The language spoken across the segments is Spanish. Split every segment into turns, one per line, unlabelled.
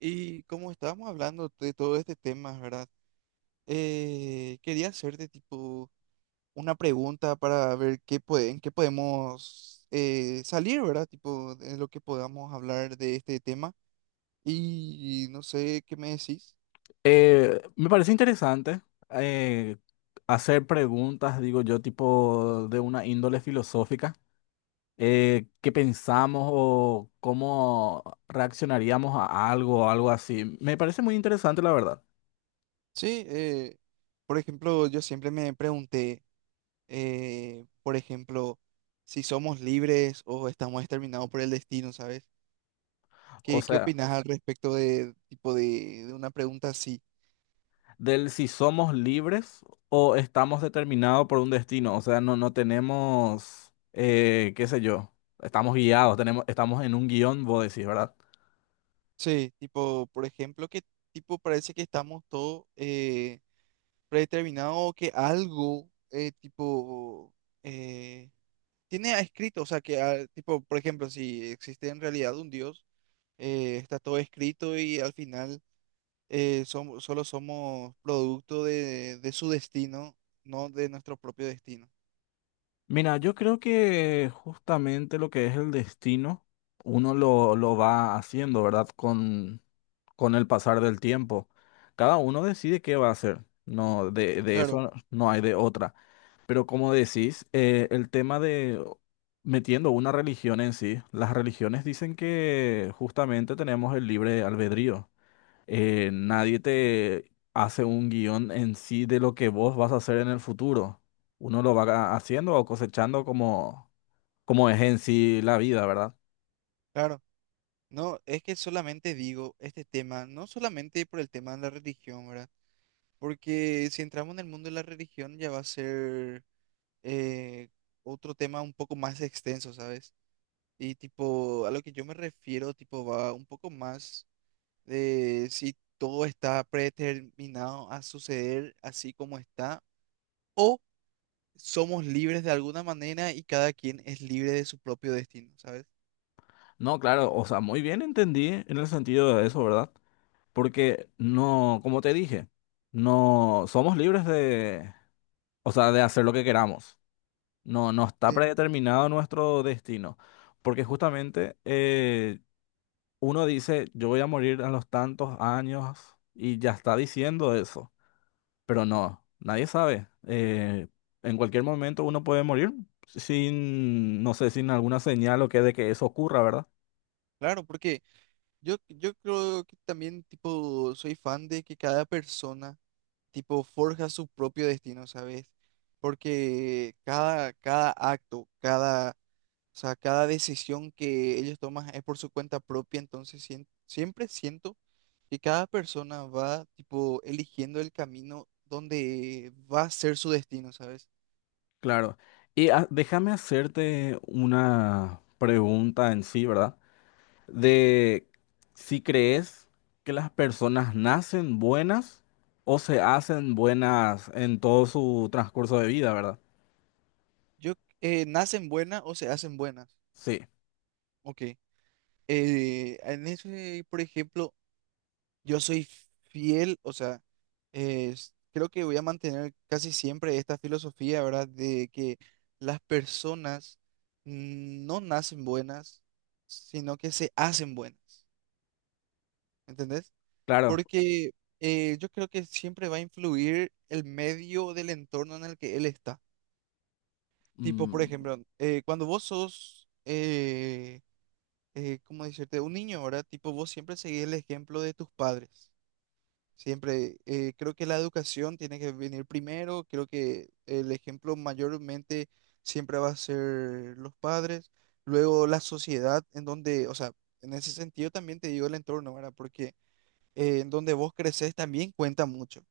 Y como estábamos hablando de todo este tema, ¿verdad? Quería hacerte tipo una pregunta para ver qué puede, en qué podemos salir, ¿verdad? Tipo, de lo que podamos hablar de este tema. Y no sé qué me decís.
Me parece interesante eh, hacer preguntas, digo yo, tipo de una índole filosófica. ¿Qué pensamos o cómo reaccionaríamos a algo o algo así? Me parece muy interesante, la verdad.
Sí, por ejemplo, yo siempre me pregunté, por ejemplo, si somos libres o estamos determinados por el destino, ¿sabes?
O
¿Qué, qué
sea,
opinas al respecto de tipo de una pregunta así?
del si somos libres o estamos determinados por un destino. O sea, no tenemos, qué sé yo, estamos guiados, tenemos, estamos en un guión, vos decís, ¿verdad?
Sí, tipo, por ejemplo, que tipo parece que estamos todos predeterminados o que algo tipo eh, tiene escrito, o sea, que tipo, por ejemplo, si existe en realidad un Dios, está todo escrito y al final somos, solo somos producto de su destino, no de nuestro propio destino.
Mira, yo creo que justamente lo que es el destino, uno lo va haciendo, ¿verdad? Con el pasar del tiempo. Cada uno decide qué va a hacer. No, de
Claro,
eso no hay de otra. Pero como decís, el tema de metiendo una religión en sí, las religiones dicen que justamente tenemos el libre albedrío, nadie te hace un guión en sí de lo que vos vas a hacer en el futuro. Uno lo va haciendo o cosechando como, como es en sí la vida, ¿verdad?
claro. No, es que solamente digo este tema, no solamente por el tema de la religión, ¿verdad? Porque si entramos en el mundo de la religión ya va a ser eh, otro tema un poco más extenso, ¿sabes? Y tipo, a lo que yo me refiero, tipo, va un poco más de si todo está predeterminado a suceder así como está, o somos libres de alguna manera y cada quien es libre de su propio destino, ¿sabes?
No, claro, o sea, muy bien entendí en el sentido de eso, ¿verdad? Porque no, como te dije, no somos libres de, o sea, de hacer lo que queramos. No, no está
Sí,
predeterminado nuestro destino. Porque justamente uno dice, yo voy a morir a los tantos años y ya está diciendo eso, pero no, nadie sabe. En cualquier momento uno puede morir sin, no sé, sin alguna señal o que de que eso ocurra, ¿verdad?
claro, porque yo creo que también, tipo, soy fan de que cada persona tipo, forja su propio destino, ¿sabes? Porque cada acto, cada, o sea, cada decisión que ellos toman es por su cuenta propia, entonces siempre siento que cada persona va, tipo, eligiendo el camino donde va a ser su destino, ¿sabes?
Claro. Y déjame hacerte una pregunta en sí, ¿verdad? De si crees que las personas nacen buenas o se hacen buenas en todo su transcurso de vida, ¿verdad?
Yo, ¿nacen buenas o se hacen buenas?
Sí,
Ok. En ese, por ejemplo, yo soy fiel, o sea, creo que voy a mantener casi siempre esta filosofía, ¿verdad? De que las personas no nacen buenas, sino que se hacen buenas, ¿entendés?
claro.
Porque yo creo que siempre va a influir el medio del entorno en el que él está. Tipo, por
Mm,
ejemplo, cuando vos sos, ¿cómo decirte? Un niño, ¿verdad? Tipo, vos siempre seguís el ejemplo de tus padres. Siempre, creo que la educación tiene que venir primero, creo que el ejemplo mayormente siempre va a ser los padres, luego la sociedad en donde, o sea, en ese sentido también te digo el entorno, ¿verdad? Porque en donde vos creces también cuenta mucho.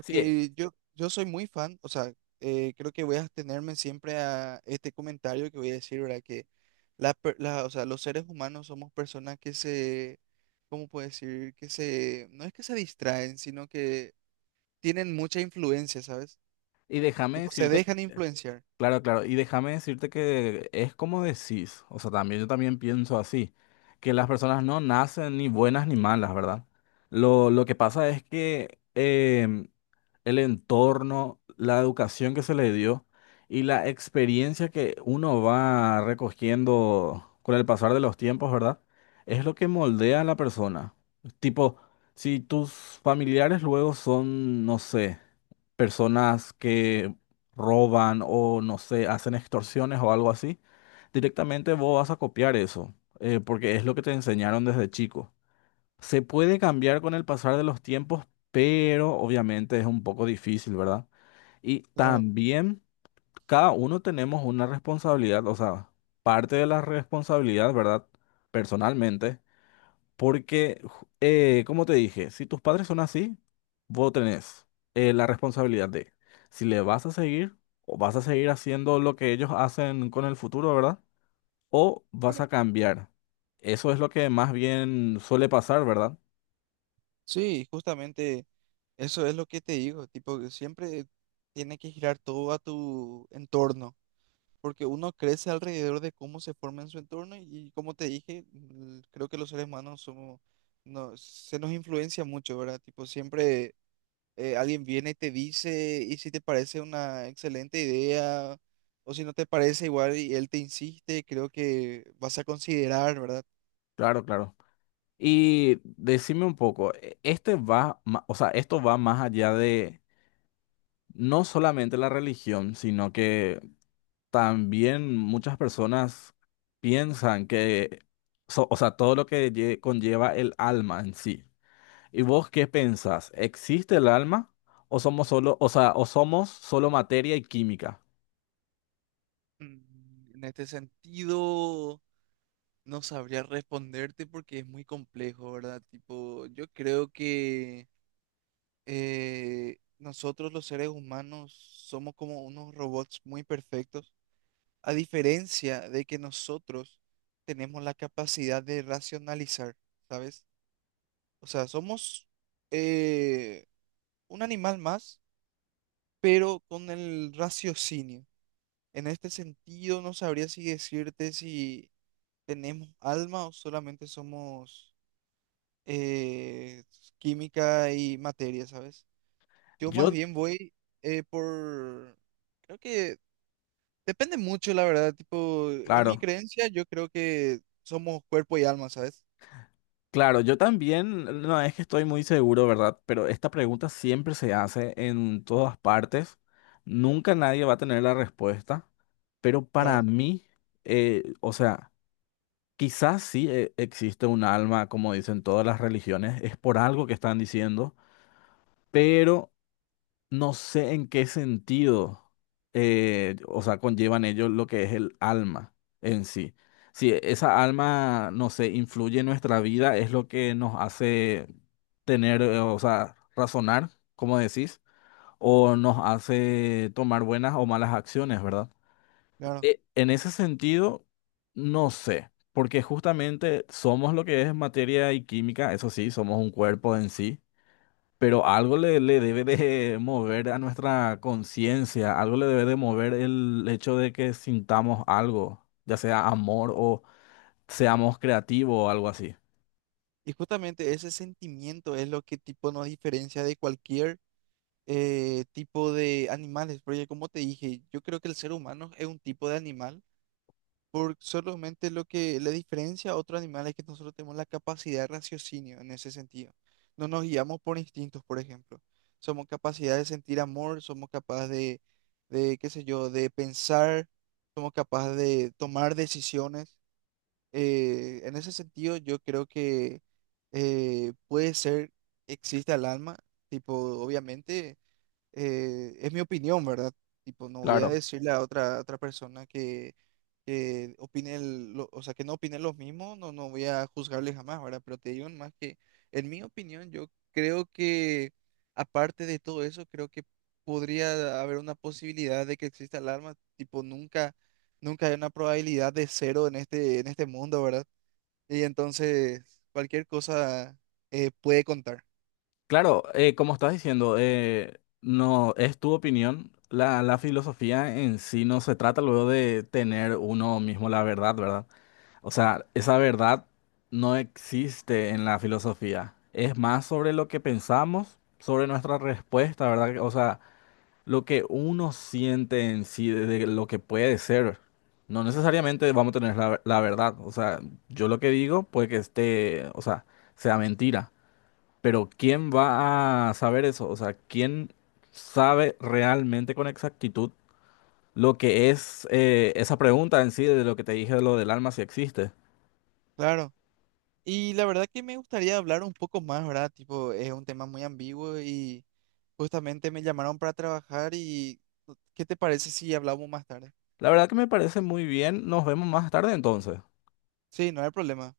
sí,
yo soy muy fan, o sea, creo que voy a abstenerme siempre a este comentario que voy a decir, ¿verdad? Que la, o sea, los seres humanos somos personas que se, ¿cómo puedo decir? Que se, no es que se distraen, sino que tienen mucha influencia, ¿sabes?
y déjame
Tipo, se
decirte,
dejan influenciar.
claro, claro, y déjame decirte que es como decís, o sea, también yo también pienso así, que las personas no nacen ni buenas ni malas, ¿verdad? Lo que pasa es que el entorno, la educación que se le dio y la experiencia que uno va recogiendo con el pasar de los tiempos, ¿verdad? Es lo que moldea a la persona. Tipo, si tus familiares luego son, no sé, personas que roban o no sé, hacen extorsiones o algo así, directamente vos vas a copiar eso, porque es lo que te enseñaron desde chico. Se puede cambiar con el pasar de los tiempos, pero obviamente es un poco difícil, ¿verdad? Y
Claro,
también cada uno tenemos una responsabilidad, o sea, parte de la responsabilidad, ¿verdad? Personalmente porque, como te dije, si tus padres son así, vos tenés la responsabilidad de si le vas a seguir o vas a seguir haciendo lo que ellos hacen con el futuro, ¿verdad? O vas
claro.
a cambiar. Eso es lo que más bien suele pasar, ¿verdad?
Sí, justamente eso es lo que te digo, tipo, que siempre tiene que girar todo a tu entorno. Porque uno crece alrededor de cómo se forma en su entorno y como te dije, creo que los seres humanos somos, no, se nos influencia mucho, ¿verdad? Tipo, siempre alguien viene y te dice y si te parece una excelente idea o si no te parece igual y él te insiste, creo que vas a considerar, ¿verdad?
Claro, claro. Y decime un poco, este va, o sea, esto va más allá de no solamente la religión, sino que también muchas personas piensan que, o sea, todo lo que conlleva el alma en sí. ¿Y vos qué pensás? ¿Existe el alma o somos solo, o sea, o somos solo materia y química?
Mm, en este sentido, no sabría responderte porque es muy complejo, ¿verdad? Tipo, yo creo que nosotros los seres humanos somos como unos robots muy perfectos, a diferencia de que nosotros tenemos la capacidad de racionalizar, ¿sabes? O sea, somos eh, un animal más, pero con el raciocinio. En este sentido, no sabría si decirte si tenemos alma o solamente somos eh, química y materia, ¿sabes? Yo más
Yo,
bien voy por... Creo que depende mucho, la verdad. Tipo, en mi
claro,
creencia yo creo que somos cuerpo y alma, ¿sabes?
claro, yo también, no es que estoy muy seguro, ¿verdad? Pero esta pregunta siempre se hace en todas partes. Nunca nadie va a tener la respuesta. Pero para
Claro,
mí, o sea, quizás sí existe un alma, como dicen todas las religiones, es por algo que están diciendo, pero no sé en qué sentido, o sea, conllevan ellos lo que es el alma en sí. Si esa alma, no sé, influye en nuestra vida, es lo que nos hace tener, o sea, razonar, como decís, o nos hace tomar buenas o malas acciones, ¿verdad?
claro.
En ese sentido, no sé, porque justamente somos lo que es materia y química, eso sí, somos un cuerpo en sí, pero algo le, le debe de mover a nuestra conciencia, algo le debe de mover el hecho de que sintamos algo, ya sea amor o seamos creativos o algo así.
Y justamente ese sentimiento es lo que tipo nos diferencia de cualquier tipo de animales. Porque como te dije, yo creo que el ser humano es un tipo de animal. Por solamente lo que la diferencia a otros animales es que nosotros tenemos la capacidad de raciocinio en ese sentido. No nos guiamos por instintos, por ejemplo. Somos capaces de sentir amor, somos capaces de, qué sé yo, de pensar, somos capaces de tomar decisiones. En ese sentido, yo creo que puede ser, existe el alma, tipo, obviamente es mi opinión, ¿verdad? Tipo, no voy a
Claro,
decirle a otra persona que opine, o sea, que no opine los mismos, no, no voy a juzgarle jamás, ¿verdad? Pero te digo más que, en mi opinión, yo creo que, aparte de todo eso, creo que podría haber una posibilidad de que exista el alma, tipo, nunca, nunca hay una probabilidad de cero en este mundo, ¿verdad? Y entonces, cualquier cosa puede contar.
claro, como estás diciendo, no es tu opinión. La filosofía en sí no se trata luego de tener uno mismo la verdad, ¿verdad? O sea, esa verdad no existe en la filosofía. Es más sobre lo que pensamos, sobre nuestra respuesta, ¿verdad? O sea, lo que uno siente en sí, de lo que puede ser. No necesariamente vamos a tener la verdad. O sea, yo lo que digo puede que esté, o sea, sea mentira. Pero ¿quién va a saber eso? O sea, ¿quién sabe realmente con exactitud lo que es esa pregunta en sí de lo que te dije de lo del alma si existe?
Claro. Y la verdad que me gustaría hablar un poco más, ¿verdad? Tipo, es un tema muy ambiguo y justamente me llamaron para trabajar y ¿qué te parece si hablamos más tarde?
La verdad que me parece muy bien. Nos vemos más tarde entonces.
Sí, no hay problema.